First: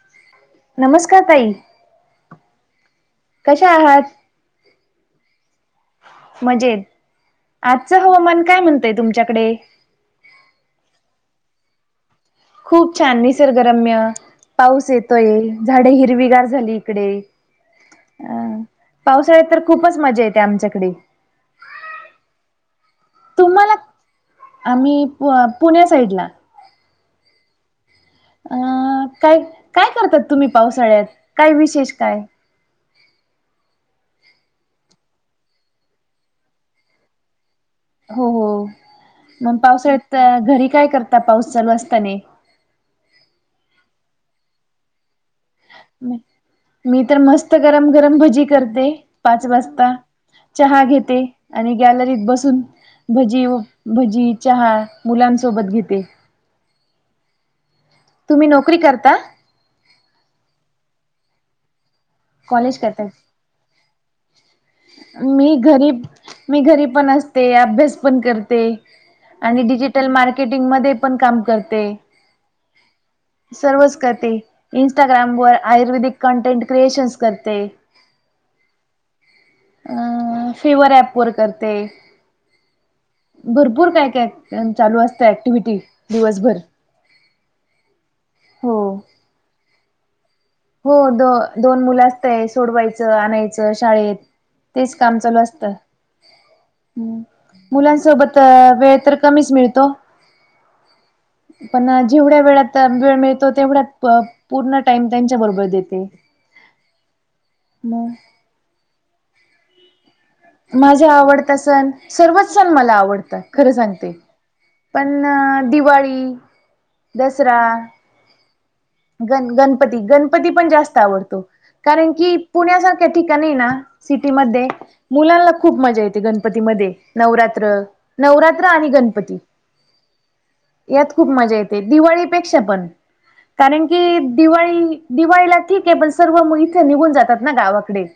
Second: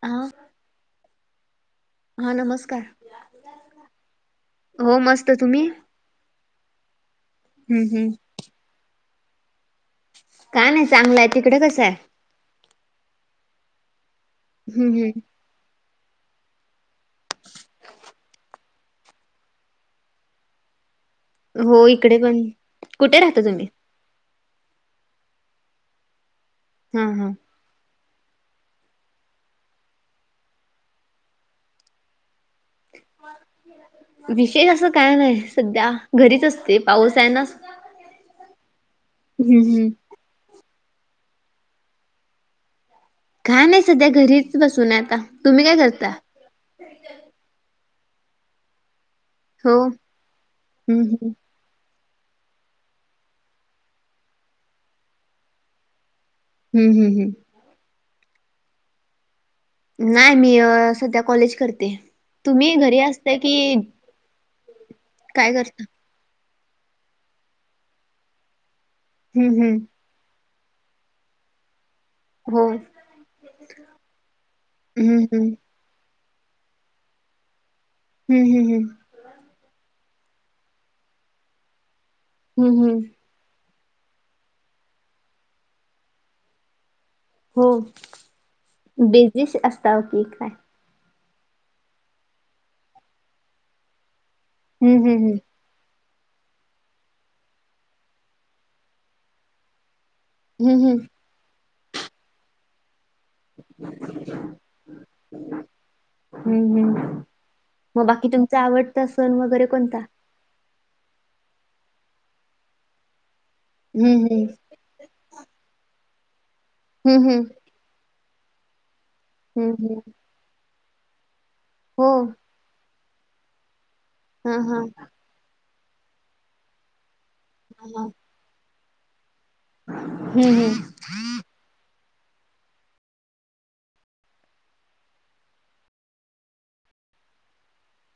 आ, नमस्कार ताई. हा नमस्कार. कशा हो मस्त तुम्ही? आहातं मजेतं. हम्म आजचं हम्म हवामान काय म्हणतयं तुमच्याकडे. काय नाही चांगलंय तिकडं कसं आहे. खूप छान निसर्गरम्य पाऊस हम्म हम्म येतोयं झाडे हिरवीगार झाली इकडे. पावसाळ्यात तर खूपचं मजा येते. आमच्याकडे, हो इकडे पण कुठं राहता तुम्ही, तुम्हाला आम्ही पुण्या साईडला. हा, हा, काय करतातं तुम्ही पावसाळ्यातं काय विशेष काय, [inaudible] विशेष असं काय नाही सध्या घरीचं असते. पाऊस आहे. ना हो हो मग हम्म हम्म पावसाळ्यातं घरी काय करता पाऊस चालू असताना. काय नाय सध्या घरीच बसून हाय आता तुम्ही काय करता? मी तर मस्त गरम गरम भजी करते. पाच हो वाजता चहा हम्म घेते. हम्म आणि गॅलरीत बसून भजी चहा मुलांसोबत घेते. हु, हू, तुम्ही नोकरी करता. नाही नाही मी सध्या कॉलेज करते. तुम्ही कॉलेज घरी करता असता कि. मी घरी पण असते अभ्यास पण करते. हम्म आणि हम्म डिजिटल मार्केटिंग मध्ये पण काम करते. हो सर्वचं करते हम्म इंस्टाग्राम वर, हम्म आयुर्वेदिक कंटेंट क्रिएशनस करते. हम् हम् हम अ. फिवर ऍप वर करते. हम् हम्म, भरपूर काय काय चालू असतं ऍक्टिव्हटी दिवसभर, हो हो बिझी असता कि काय हो दोन मुलं असतयं सोडवायचं आणायचं शाळेत. तेचं हम्म काम हम्म चालू असतं. ह् मुलांसोबत वेळ तर कमीच मिळतो हम् हम् पण जेवढ्या वेळात वेळ मिळतो तेवढ्या पूर्ण टाइम त्यांच्या हम्म बरोबर देते हम्म मग बाकी तुमचा आवडता सण वगैरे कोणता? माझा आवडता सण सर्वच सण मला आवडतात खरं सांगते. हम्म हम्म पण दिवाळी, हम्म हम्म. दसरा गण हम्म गणपती हम्म गणपती पण जास्त आवडतो हो. कारण की पुण्यासारख्या ठिकाणी ना हा सिटीमध्ये हा मुलांना खूप मजा येते गणपतीमध्ये नवरात्र हा हा. नवरात राणी गणपती. हम्म हम्म. यात खूप मजा येते दिवाळीपेक्षा पण. कारण की दिवाळी दिवाळीला ठीक आहे पण सर्व इथे निघून जातात ना गावाकडे. ह.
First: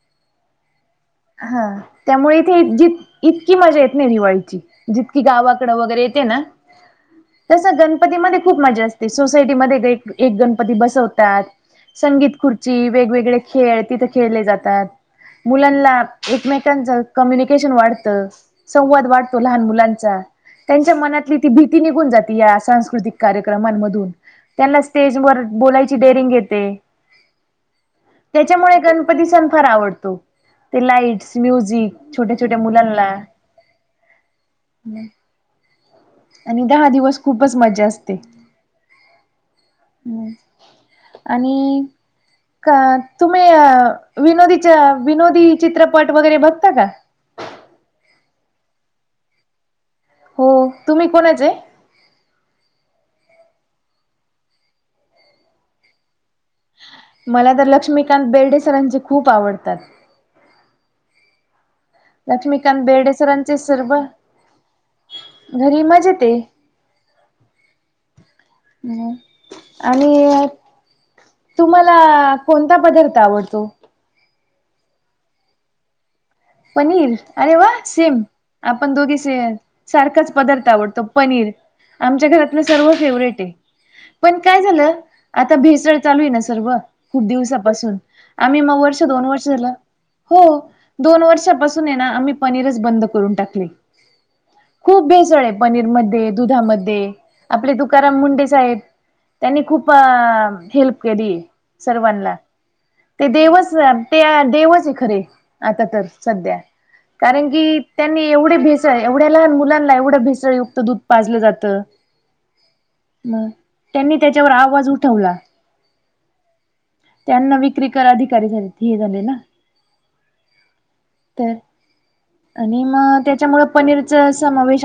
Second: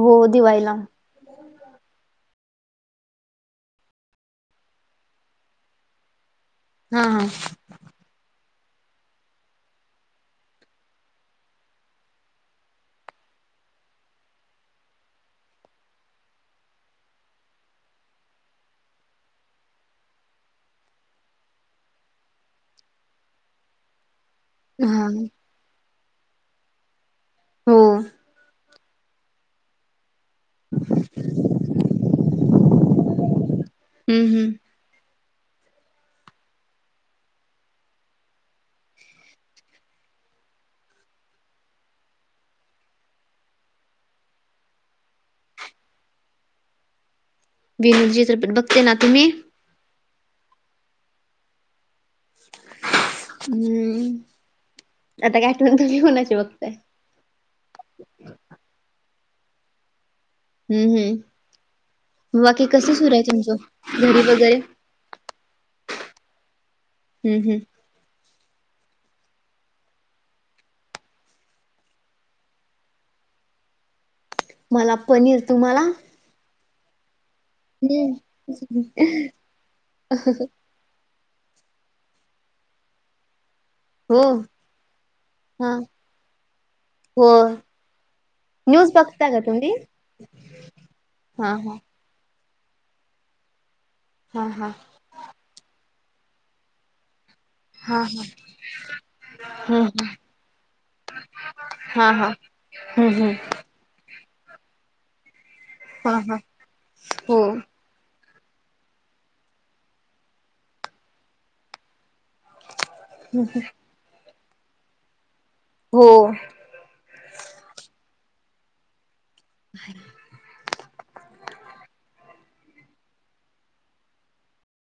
हो दिवाळीला. त्यामुळे इथे ज इतकी मजा येत नाही दिवाळीची जितकी गावाकडे वगैरे येते ना. हम् हम. तस गणपतीमध्ये खूप मजा असते सोसायटीमध्ये एक गणपती बसवतात. संगीत खुर्ची वेगवेगळे खेळ तिथे खेळले जातात. मुलांना एकमेकांचं कम्युनिकेशन वाढतं. संवाद वाढतो लहान मुलांचा. त्यांच्या मनातली ती भीती निघून जाते या सांस्कृतिक कार्यक्रमांमधून. त्यांना हा स्टेज वर बोलायची डेरिंग येते. हो त्याच्यामुळे पती सन फार आवडतो. ते लाईट्स, म्युझिक छोट्या छोट्या मुलांना हम्म हम्म. आणि दहा दिवस खूपच मज्जा असते. आणि का तुम्ही विनोदीच्या विनोदी चित्रपट वगैरे बघता का? विनूद चित्रपट बघते ना, तुम्ही? हो, तुम्ही कोणाच आहे? हम्म आता कायठ तु कणाची बघताय? मला तर लक्ष्मीकांत बेर्डेसरांचे खूप आवडतात. हम्म हम्, बाकी लक्ष्मीकांत कस सुर बेर्डे आहे तुमचं सरांचे सर्व घरी वगैरे? घरी मजेत. हम् हम्. मग आणि तुम्हाला कोणता पदार्थ आवडतो? मला पनीर, तुम्हाला? पनीर अरे वा हम्म सेम आपण दोघे स सारखाच पदार्थ आवडतो. पनीर आमच्या घरातलं सर्व फेवरेट आहे. हो पण काय झालं आता हा भेसळ चालू आहे ना सर्व खूप हो. दिवसापासून. आम्ही मग न्यूज वर्ष दोन बघता का वर्ष झालं तुम्ही? हो दोन वर्ष हा हा नाही ना आम्ही पनीरच बंद करून टाकलय. हा हा. खूप भेसळ आहे. पनीरमध्ये दुधामध्ये आपले हा तुकाराम हा मुंडे साहेब त्यांनी हम्म खूप अ हम्म हेल्प केली हा हा सर्वांना. हम्म ते हम्म. देवच ते देवच आहे खरे आता तर हा हा सध्या हो कारण की त्यांनी एवढे भेसळ एवढ्या लहान मुलांना एवढं भेसळयुक्त दूध पाजलं जातं. म त्यांनी त्याच्यावर आवाज उठवला. हो. त्यांना विक्री क अधिकारी झाले हे झाले ना. नाही. तर आणि मग त्याच्यामुळे पनीरचा समावेश आ